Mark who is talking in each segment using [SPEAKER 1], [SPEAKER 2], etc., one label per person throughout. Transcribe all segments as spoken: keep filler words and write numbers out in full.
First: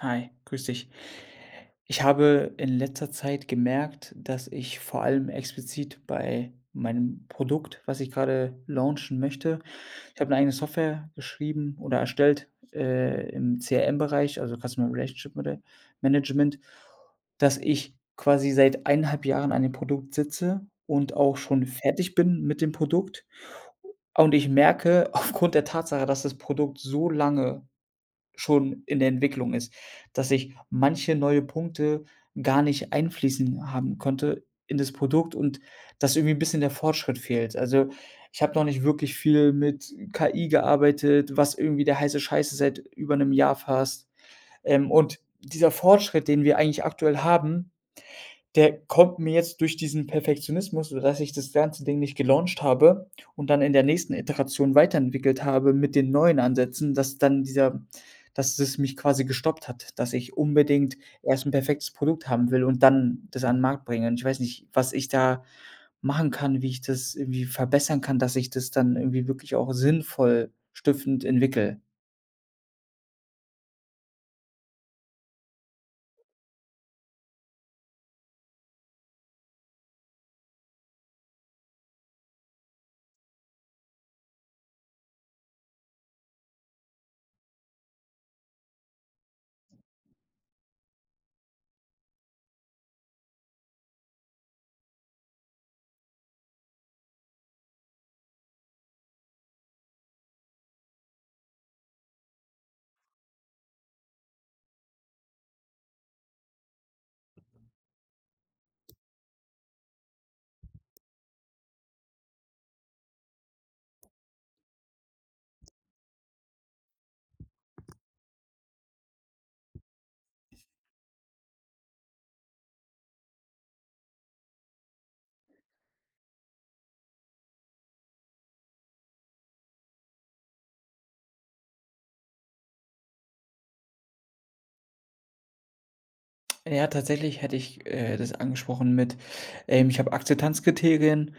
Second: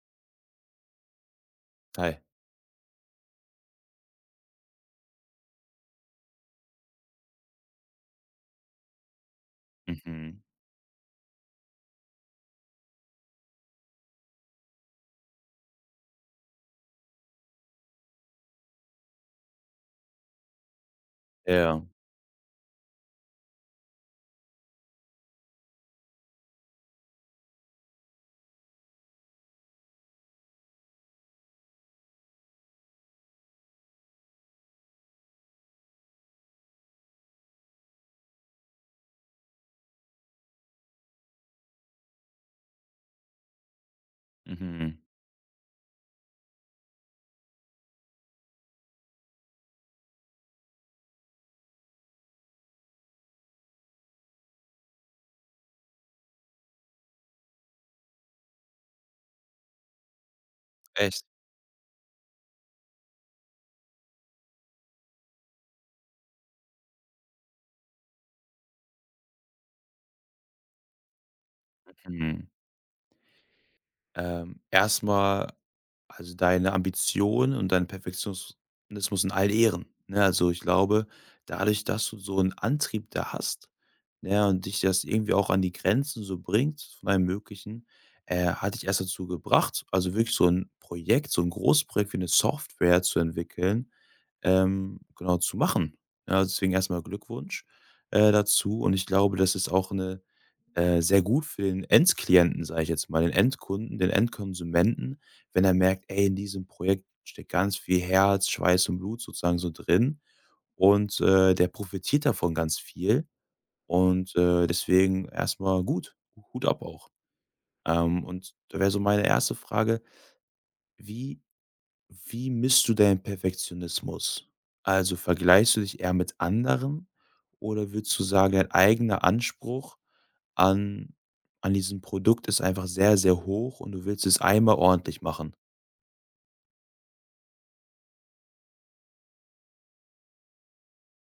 [SPEAKER 1] Hi, grüß dich. Ich
[SPEAKER 2] Thai.
[SPEAKER 1] habe in letzter Zeit gemerkt, dass ich vor allem explizit bei meinem Produkt, was ich gerade launchen möchte, ich habe eine
[SPEAKER 2] Mhm.
[SPEAKER 1] eigene Software geschrieben oder erstellt, äh, im C R M-Bereich, also Customer Relationship Mana Management, dass ich quasi seit eineinhalb Jahren an dem Produkt sitze und auch schon
[SPEAKER 2] Ja.
[SPEAKER 1] fertig bin mit dem Produkt. Und ich merke aufgrund der Tatsache, dass das Produkt so lange schon in der Entwicklung ist, dass ich manche neue Punkte gar nicht einfließen haben konnte in das Produkt, und dass irgendwie ein bisschen der Fortschritt fehlt. Also, ich habe noch nicht wirklich viel mit K I gearbeitet, was irgendwie der heiße Scheiße seit über einem Jahr fast. Ähm,
[SPEAKER 2] Mhm.
[SPEAKER 1] und dieser Fortschritt, den wir eigentlich aktuell haben, der kommt mir jetzt durch diesen Perfektionismus, sodass ich das ganze Ding nicht gelauncht habe und dann in der nächsten Iteration weiterentwickelt habe mit den neuen Ansätzen, dass dann dieser, dass es mich quasi gestoppt hat, dass ich unbedingt
[SPEAKER 2] Echt?
[SPEAKER 1] erst ein perfektes Produkt haben will und dann das an den Markt bringe. Und ich weiß nicht, was ich da machen kann, wie ich das irgendwie verbessern kann, dass ich das dann irgendwie wirklich auch sinnvoll stiftend entwickle.
[SPEAKER 2] Mhm. Ähm, erst also, deine Ambition und dein Perfektionismus in all Ehren, ne? Also, ich glaube, dadurch, dass du so einen Antrieb da hast, ne, und dich das irgendwie auch an die Grenzen so bringt von allem Möglichen, äh, hat dich erst dazu gebracht, also, wirklich so ein Projekt, so ein Großprojekt wie eine Software zu entwickeln, ähm, genau, zu machen. Ja, deswegen erstmal Glückwunsch, äh, dazu, und ich glaube, das ist auch eine äh, sehr gut für den Endklienten, sage ich jetzt mal, den Endkunden, den Endkonsumenten, wenn er merkt: „Ey, in diesem Projekt steckt ganz viel Herz, Schweiß und Blut sozusagen so drin." Und, äh, der profitiert davon ganz viel, und, äh, deswegen erstmal mal gut. Hut ab auch. Ähm, und da wäre so meine erste Frage: Wie wie misst du deinen Perfektionismus? Also, vergleichst du dich eher mit anderen, oder würdest du sagen, dein eigener Anspruch an, an diesem Produkt ist einfach sehr, sehr hoch und du willst es einmal ordentlich machen?
[SPEAKER 1] Ja, tatsächlich hätte ich, äh, das angesprochen mit, ähm, ich habe Akzeptanzkriterien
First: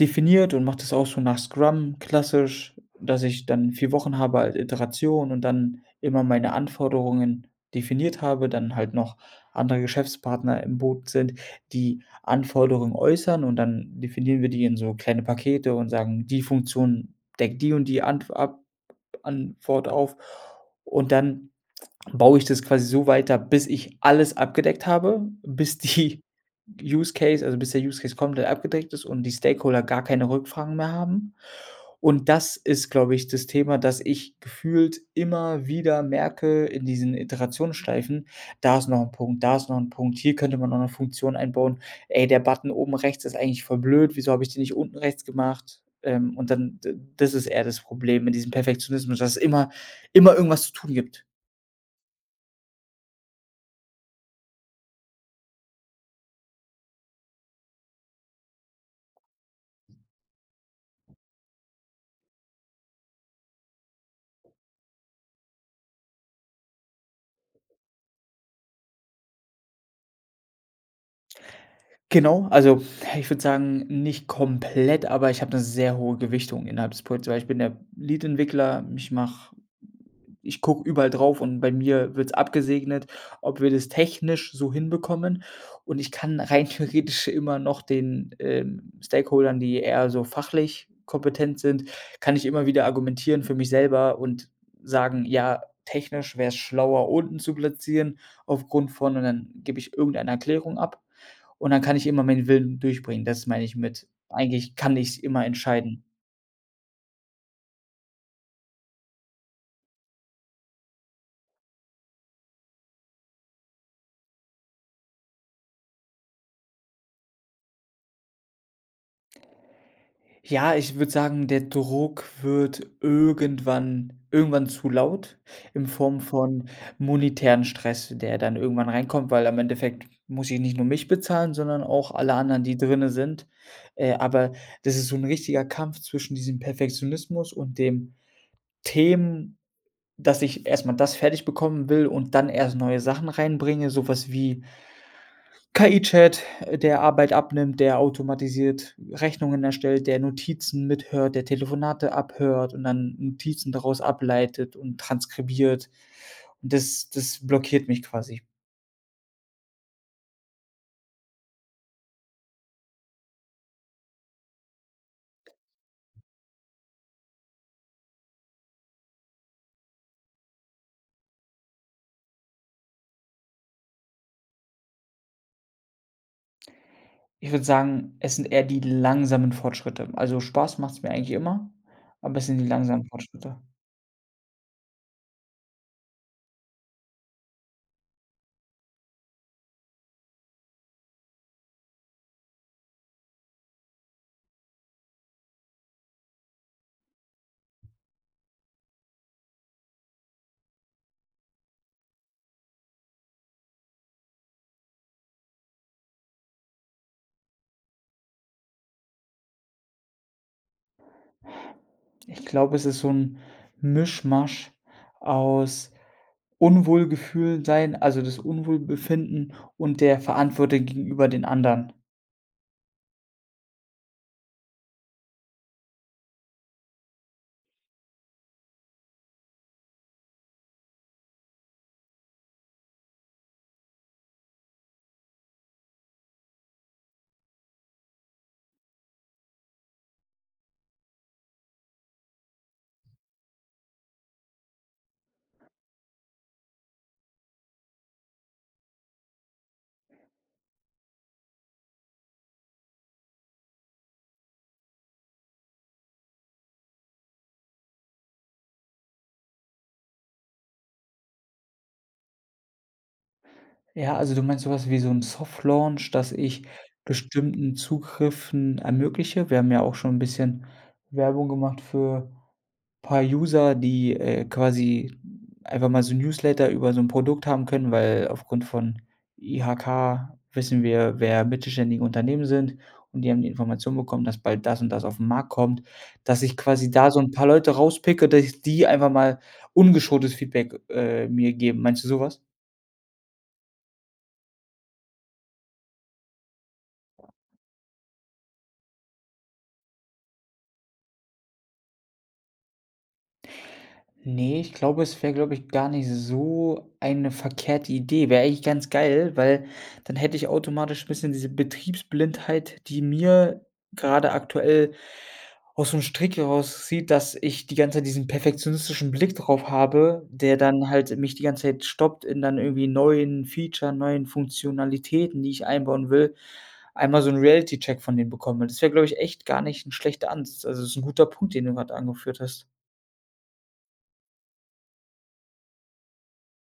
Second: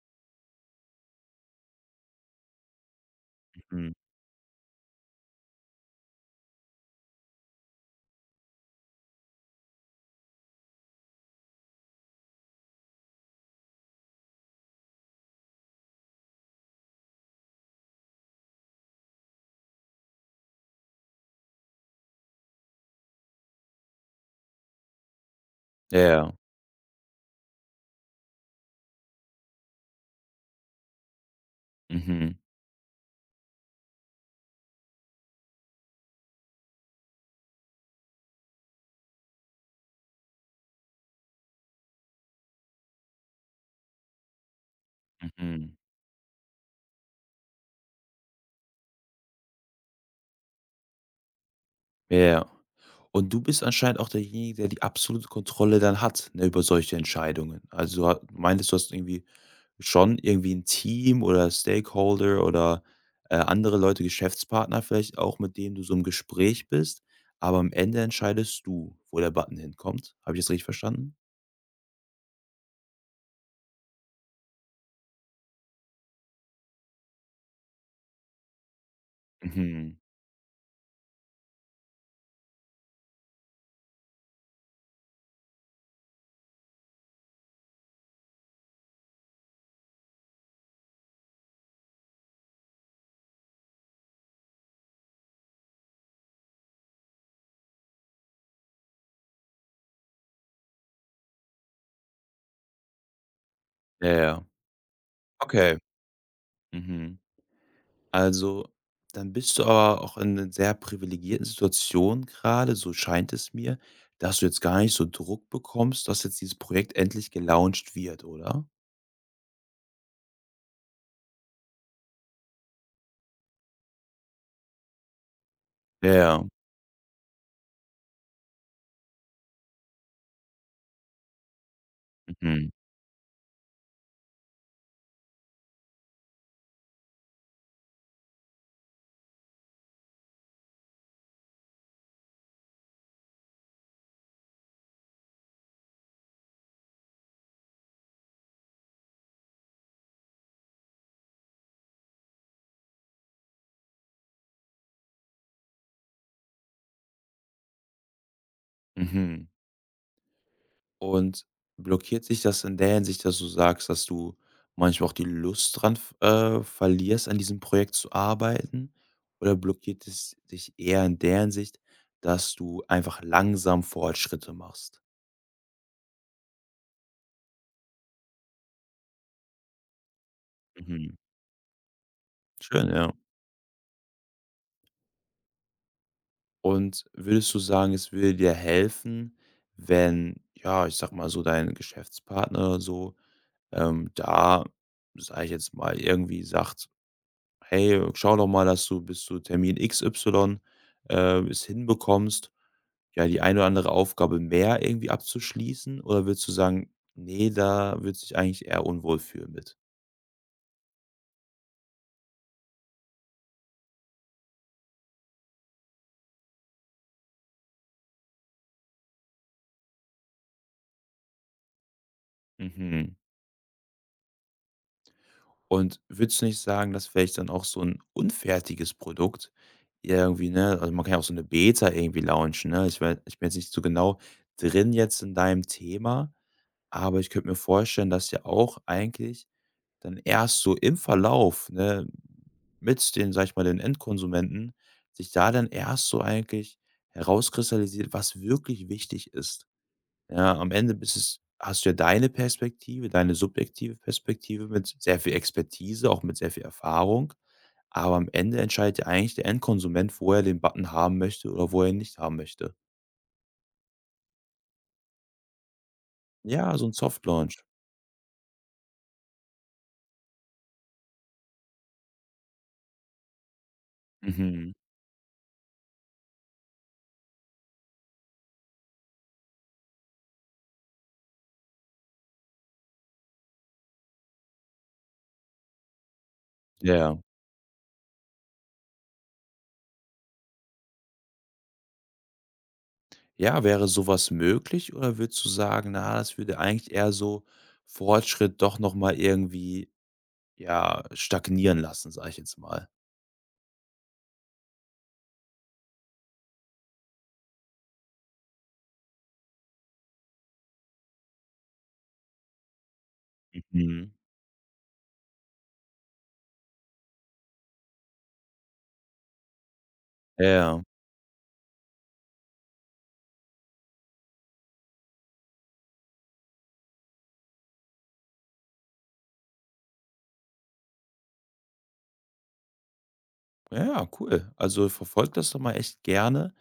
[SPEAKER 1] definiert und mache das auch so nach Scrum klassisch, dass ich dann
[SPEAKER 2] Mhm.
[SPEAKER 1] vier Wochen habe als Iteration und dann immer meine Anforderungen definiert habe, dann halt noch andere Geschäftspartner im Boot sind, die Anforderungen äußern, und dann definieren wir die in so kleine Pakete und sagen: „Die Funktion deckt die und die Anf ab Antwort auf.“ Und dann baue ich das quasi so weiter, bis ich alles abgedeckt habe, bis
[SPEAKER 2] Ja,
[SPEAKER 1] die
[SPEAKER 2] ja.
[SPEAKER 1] Use Case, also bis der Use Case komplett abgedeckt ist und die Stakeholder gar keine Rückfragen mehr haben. Und
[SPEAKER 2] Mhm.
[SPEAKER 1] das ist, glaube ich, das Thema, dass ich gefühlt immer wieder merke in diesen Iterationsschleifen, da ist noch ein Punkt, da ist noch ein Punkt, hier könnte man noch eine Funktion einbauen. Ey, der Button oben rechts ist eigentlich voll blöd, wieso habe ich den nicht unten rechts
[SPEAKER 2] Mhm.
[SPEAKER 1] gemacht? Ähm, und dann d das ist eher das Problem in diesem Perfektionismus, dass es immer immer irgendwas zu tun gibt.
[SPEAKER 2] Ja. Ja. Und du bist anscheinend auch derjenige, der die absolute Kontrolle dann hat, ne, über solche Entscheidungen. Also, du ha- meintest, du hast irgendwie schon irgendwie ein Team oder Stakeholder oder, äh, andere Leute, Geschäftspartner vielleicht auch, mit denen du so im Gespräch bist, aber am Ende entscheidest du, wo der Button hinkommt. Habe ich das richtig verstanden?
[SPEAKER 1] Genau, also ich würde sagen, nicht komplett, aber ich habe eine sehr hohe Gewichtung innerhalb des Projekts, weil ich bin der Lead-Entwickler. Ich mache
[SPEAKER 2] Mhm.
[SPEAKER 1] ich gucke überall drauf und bei mir wird es abgesegnet, ob wir das technisch so hinbekommen. Und ich kann rein theoretisch immer noch den, ähm, Stakeholdern, die eher so fachlich kompetent sind, kann ich immer wieder argumentieren für mich selber und sagen: „Ja, technisch wäre es schlauer, unten zu platzieren aufgrund von“, und dann gebe ich irgendeine Erklärung ab. Und dann kann ich immer meinen Willen durchbringen. Das meine ich
[SPEAKER 2] Ja,
[SPEAKER 1] mit,
[SPEAKER 2] ja.
[SPEAKER 1] eigentlich kann ich immer
[SPEAKER 2] Okay.
[SPEAKER 1] entscheiden.
[SPEAKER 2] Mhm. Also, dann bist du aber auch in einer sehr privilegierten Situation gerade, so scheint es mir, dass du jetzt gar nicht so Druck bekommst, dass jetzt dieses Projekt endlich gelauncht wird, oder?
[SPEAKER 1] Ja, ich würde sagen, der Druck wird irgendwann irgendwann zu laut in
[SPEAKER 2] Ja,
[SPEAKER 1] Form
[SPEAKER 2] ja.
[SPEAKER 1] von monetären Stress, der dann irgendwann reinkommt, weil am Endeffekt muss ich nicht nur mich bezahlen, sondern auch alle anderen,
[SPEAKER 2] Mhm.
[SPEAKER 1] die drinne sind. Äh, aber das ist so ein richtiger Kampf zwischen diesem Perfektionismus und dem Themen, dass ich erst mal das fertig bekommen will und dann erst neue Sachen reinbringe, so was wie K I-Chat, äh, der Arbeit abnimmt, der automatisiert Rechnungen erstellt, der Notizen mithört, der Telefonate abhört und dann Notizen daraus ableitet und transkribiert. Und das das blockiert mich quasi.
[SPEAKER 2] Mhm. Und blockiert sich das in der Hinsicht, dass du sagst, dass du manchmal auch die Lust dran, f- äh, verlierst, an diesem Projekt zu arbeiten? Oder blockiert es dich eher in der Hinsicht, dass du einfach langsam Fortschritte machst?
[SPEAKER 1] Ich würde sagen, es sind eher die langsamen Fortschritte. Also, Spaß macht es mir
[SPEAKER 2] Mhm.
[SPEAKER 1] eigentlich immer, aber es sind die
[SPEAKER 2] Schön,
[SPEAKER 1] langsamen
[SPEAKER 2] ja.
[SPEAKER 1] Fortschritte.
[SPEAKER 2] Und würdest du sagen, es würde dir helfen, wenn, ja, ich sag mal so, dein Geschäftspartner oder so, ähm, da, sage ich jetzt mal, irgendwie sagt: „Hey, äh, schau doch mal, dass du bis zu Termin X Y, äh, es hinbekommst, ja, die eine oder andere Aufgabe mehr irgendwie abzuschließen?" Oder würdest du sagen: „Nee, da würde ich eigentlich eher unwohl fühlen mit"?
[SPEAKER 1] Ich glaube, es ist so ein Mischmasch aus Unwohlgefühl sein, also, das Unwohlbefinden und der Verantwortung gegenüber den anderen.
[SPEAKER 2] Mhm. Und würdest du nicht sagen, dass vielleicht dann auch so ein unfertiges Produkt irgendwie, ne, also, man kann ja auch so eine Beta irgendwie launchen, ne? Ich wei ich bin jetzt nicht so genau drin jetzt in deinem Thema, aber ich könnte mir vorstellen, dass ja auch eigentlich dann erst so im Verlauf, ne, mit den, sage ich mal, den Endkonsumenten, sich da dann erst so eigentlich herauskristallisiert, was wirklich wichtig ist. Ja, am Ende bist es hast du ja deine Perspektive, deine subjektive Perspektive mit sehr viel Expertise, auch mit sehr viel Erfahrung. Aber am Ende entscheidet ja eigentlich der Endkonsument, wo er den Button haben möchte oder wo er ihn nicht haben möchte.
[SPEAKER 1] Ja, also du meinst sowas wie so 'n Soft Launch, dass ich
[SPEAKER 2] Ja, so ein Soft Launch.
[SPEAKER 1] bestimmten Zugriffen ermögliche? Wir haben ja auch schon 'n bisschen Werbung gemacht für paar User, die, äh,
[SPEAKER 2] Mhm.
[SPEAKER 1] quasi einfach mal so 'n Newsletter über so 'n Produkt haben können, weil aufgrund von I H K wissen wir, wer mittelständige Unternehmen sind, und die haben die Information bekommen, dass bald das und das auf 'n Markt kommt, dass ich quasi da so
[SPEAKER 2] Ja.
[SPEAKER 1] 'n paar Leute rauspicke, dass ich die einfach mal ungeschultes Feedback, äh, mir geben. Meinst du sowas?
[SPEAKER 2] Ja, wäre sowas möglich, oder würdest du sagen: „Na, das würde eigentlich eher so Fortschritt doch noch mal irgendwie, ja, stagnieren lassen", sage ich jetzt mal?
[SPEAKER 1] Ne, ich glaube, es wäre, glaube ich, gar nicht so eine verkehrte Idee. Wäre eigentlich ganz geil, weil dann hätte ich automatisch ein bisschen diese Betriebsblindheit, die mir
[SPEAKER 2] Mhm.
[SPEAKER 1] gerade aktuell aus so einem Strick herauszieht, dass ich die ganze Zeit diesen perfektionistischen Blick drauf habe, der
[SPEAKER 2] Ja,
[SPEAKER 1] dann halt mich die ganze Zeit stoppt, in dann irgendwie neuen Feature, neuen Funktionalitäten, die ich einbauen will, einmal so 'n Reality Check von denen bekomme. Das wäre, glaube ich, echt gar nicht ein schlechter Ansatz. Also, es ist ein guter Punkt, den du gerade angeführt hast.
[SPEAKER 2] ja, ja, cool. Also, verfolgt das doch mal echt gerne.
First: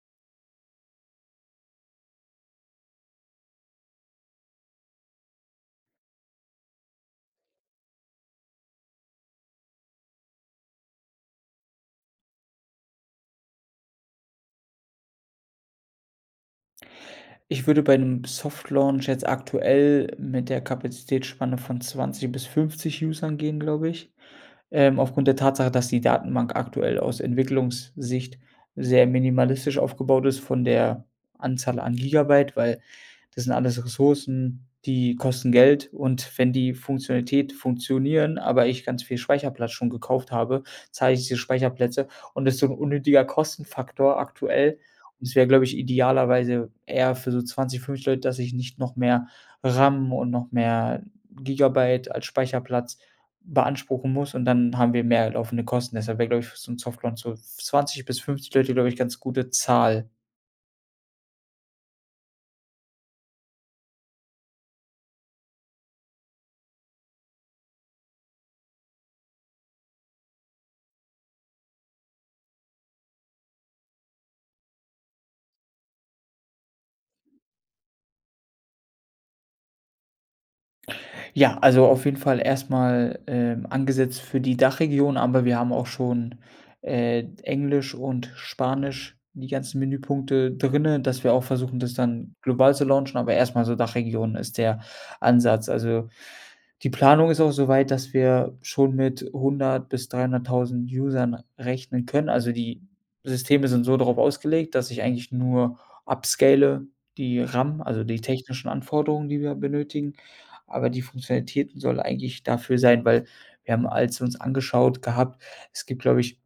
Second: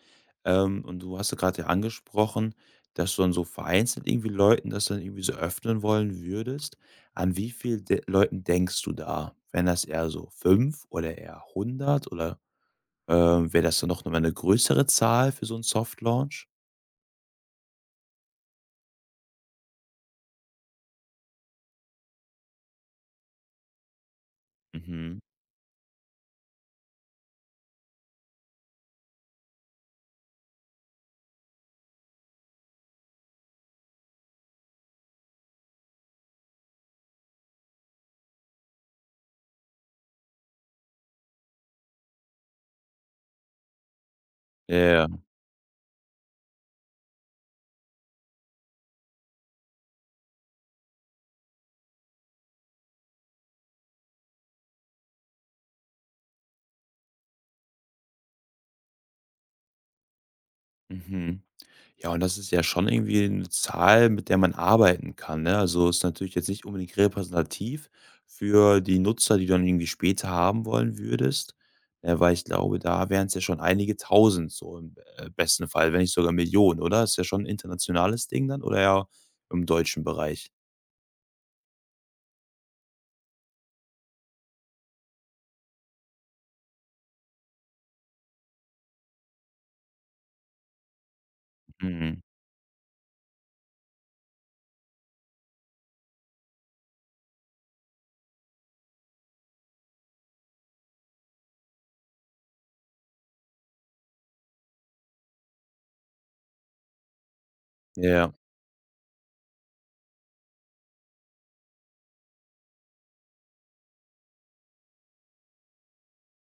[SPEAKER 2] Ähm, und du hast ja gerade ja angesprochen, dass du dann so vereinzelt irgendwie Leuten das dann irgendwie so öffnen wollen würdest. An wie viel de Leuten denkst du da? Wären das eher so fünf oder eher hundert oder, ähm, wäre das dann noch mal eine größere Zahl für so 'n Soft Launch?
[SPEAKER 1] Ich würde bei einem Soft Launch jetzt aktuell mit der Kapazitätsspanne von zwanzig bis fünfzig Usern gehen, glaube ich, ähm,
[SPEAKER 2] Mhm.
[SPEAKER 1] aufgrund der Tatsache, dass die Datenbank aktuell aus Entwicklungssicht sehr minimalistisch aufgebaut ist von der Anzahl an Gigabyte, weil das sind alles Ressourcen, die kosten Geld, und wenn die Funktionalität funktionieren, aber ich ganz viel Speicherplatz schon gekauft habe, zahle ich diese Speicherplätze, und das ist so 'n unnötiger Kostenfaktor
[SPEAKER 2] Ja,
[SPEAKER 1] aktuell.
[SPEAKER 2] ja. Ja.
[SPEAKER 1] Und es wäre, glaube ich, idealerweise eher für so zwanzig, fünfzig Leute, dass ich nicht noch mehr RAM und noch mehr Gigabyte als Speicherplatz beanspruchen muss und dann haben wir mehr laufende Kosten. Deshalb wäre, glaube ich, für so 'n Soft Launch so zwanzig bis fünfzig Leute, glaube ich, ganz gute Zahl.
[SPEAKER 2] Mhm. Ja, und das ist ja schon irgendwie eine Zahl, mit der man arbeiten kann, ne? Also, ist natürlich jetzt nicht unbedingt repräsentativ für die Nutzer, die du dann irgendwie später haben wollen würdest, äh, weil ich glaube, da wären es ja schon einige Tausend, so im, äh, besten Fall, wenn nicht sogar Millionen, oder? Ist ja schon 'n internationales Ding dann oder ja im deutschen Bereich?
[SPEAKER 1] Ja, also auf jeden Fall erstmal, ähm, angesetzt für die Dachregion, aber wir haben auch schon, äh, Englisch und Spanisch, die ganzen Menüpunkte drinne, dass wir auch versuchen, das
[SPEAKER 2] Mhm.
[SPEAKER 1] dann global zu launchen, aber erstmal so Dachregion ist der Ansatz. Also, die Planung ist auch so weit, dass wir schon mit hundert bis dreihunderttausend Usern rechnen können. Also, die Systeme sind so darauf ausgelegt, dass ich eigentlich nur upscale die RAM, also
[SPEAKER 2] Ja,
[SPEAKER 1] die
[SPEAKER 2] ja.
[SPEAKER 1] technischen Anforderungen, die wir benötigen. Aber die Funktionalitäten soll eigentlich dafür sein, weil wir haben, als wir uns angeschaut gehabt, es gibt, glaube ich,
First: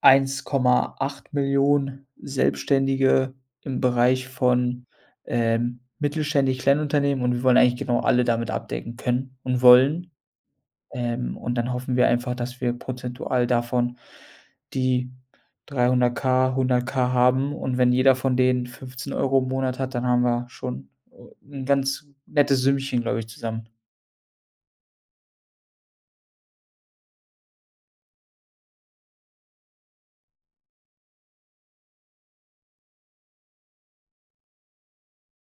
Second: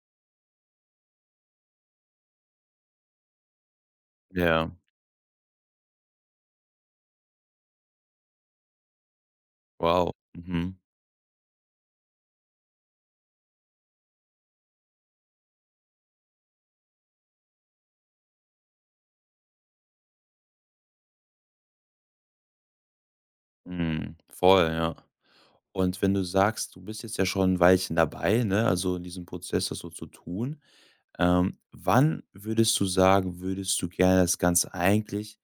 [SPEAKER 1] eins Komma acht Millionen Selbstständige im Bereich
[SPEAKER 2] Ja.
[SPEAKER 1] von, ähm, mittelständisch, Kleinunternehmen, und wir wollen eigentlich genau alle damit abdecken können und wollen.
[SPEAKER 2] Wow. Mhm.
[SPEAKER 1] Ähm, und dann hoffen wir einfach, dass wir prozentual davon die dreihunderttausend, K haben und wenn jeder von denen fünfzehn Euro im Monat hat, dann haben wir schon, äh, 'n ganz nettes Sümmchen, glaube ich, zusammen.
[SPEAKER 2] Mhm. Voll, ja. Und wenn du sagst, du bist jetzt ja schon ein Weilchen dabei, ne, also in diesem Prozess, das so zu tun, ähm, wann würdest du sagen, würdest du gerne das Ganze eigentlich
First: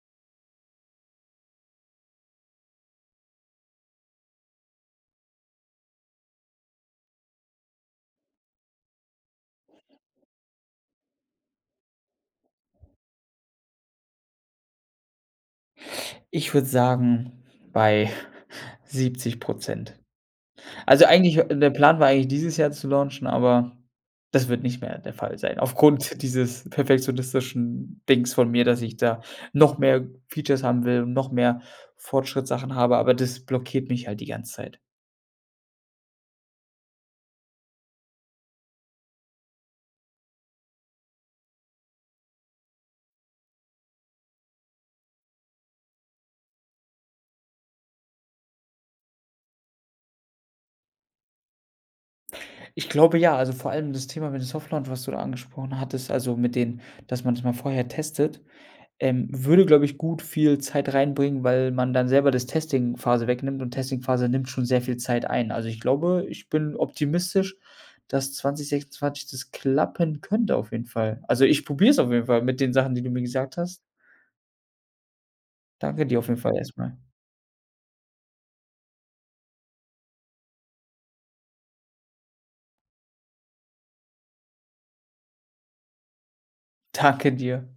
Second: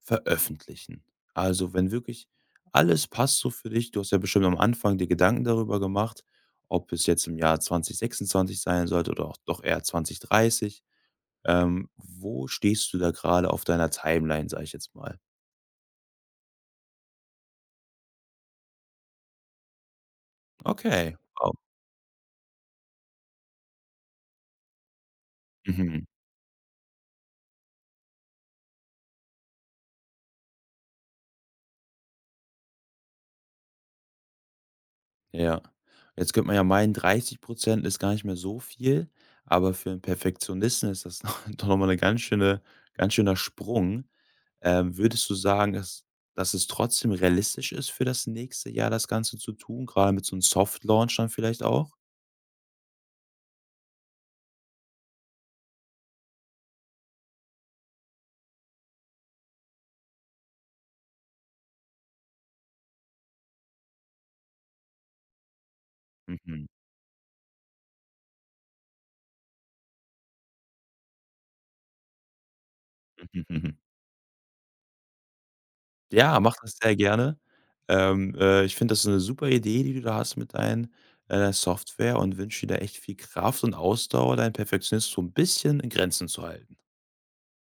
[SPEAKER 2] veröffentlichen? Also, wenn wirklich alles passt so für dich, du hast ja bestimmt am Anfang dir Gedanken darüber gemacht, ob es jetzt im Jahr zwanzig sechsundzwanzig sein sollte oder auch doch eher zwanzig dreißig. Ähm, wo stehst du da gerade auf deiner Timeline, sag ich jetzt mal?
[SPEAKER 1] Ich würde sagen, bei siebzig. Also,
[SPEAKER 2] Okay,
[SPEAKER 1] eigentlich äh,
[SPEAKER 2] wow.
[SPEAKER 1] der Plan war eigentlich dieses Jahr zu launchen, aber das wird nicht mehr der Fall sein.
[SPEAKER 2] Mhm.
[SPEAKER 1] Aufgrund dieses perfektionistischen Dings von mir, dass ich da noch mehr Features haben will und noch mehr Fortschrittssachen habe, aber das blockiert mich halt die ganze Zeit.
[SPEAKER 2] Ja. Jetzt könnte man ja meinen, dreißig ist gar nicht mehr so viel, aber für 'n Perfektionisten ist das noch doch noch mal 'ne ganz schöne ganz schöner Sprung. Ähm, würdest du sagen, dass dass es trotzdem realistisch ist, für das nächste Jahr das Ganze zu tun, grade mit so 'n Soft Launch dann vielleicht auch?
[SPEAKER 1] Ich glaube ja, also, vor allem das Thema mit dem Soft Launch, was du da angesprochen hattest, also, mit den, dass man man's mal vorher testet, Ähm, würde, glaube ich, gut viel Zeit reinbringen, weil man dann selber das Testing-Phase wegnimmt und Testing-Phase nimmt schon sehr viel Zeit ein. Also, ich glaube, ich
[SPEAKER 2] Mhm,
[SPEAKER 1] bin optimistisch, dass zwanzig sechsundzwanzig das klappen könnte auf jeden Fall. Also, ich probiere es auf jeden Fall mit den Sachen, die du mir
[SPEAKER 2] mhm,
[SPEAKER 1] gesagt
[SPEAKER 2] mhm.
[SPEAKER 1] hast. Danke dir auf
[SPEAKER 2] Ja,
[SPEAKER 1] jeden
[SPEAKER 2] mach
[SPEAKER 1] Fall
[SPEAKER 2] das sehr
[SPEAKER 1] erstmal.
[SPEAKER 2] gerne. Ähm, äh, ich finde das 'ne super Idee, die du da hast mit deinen, äh, Software, und wünsche dir da echt viel Kraft und Ausdauer, deinen Perfektionismus so 'n bisschen in Grenzen zu halten.
[SPEAKER 1] Danke dir.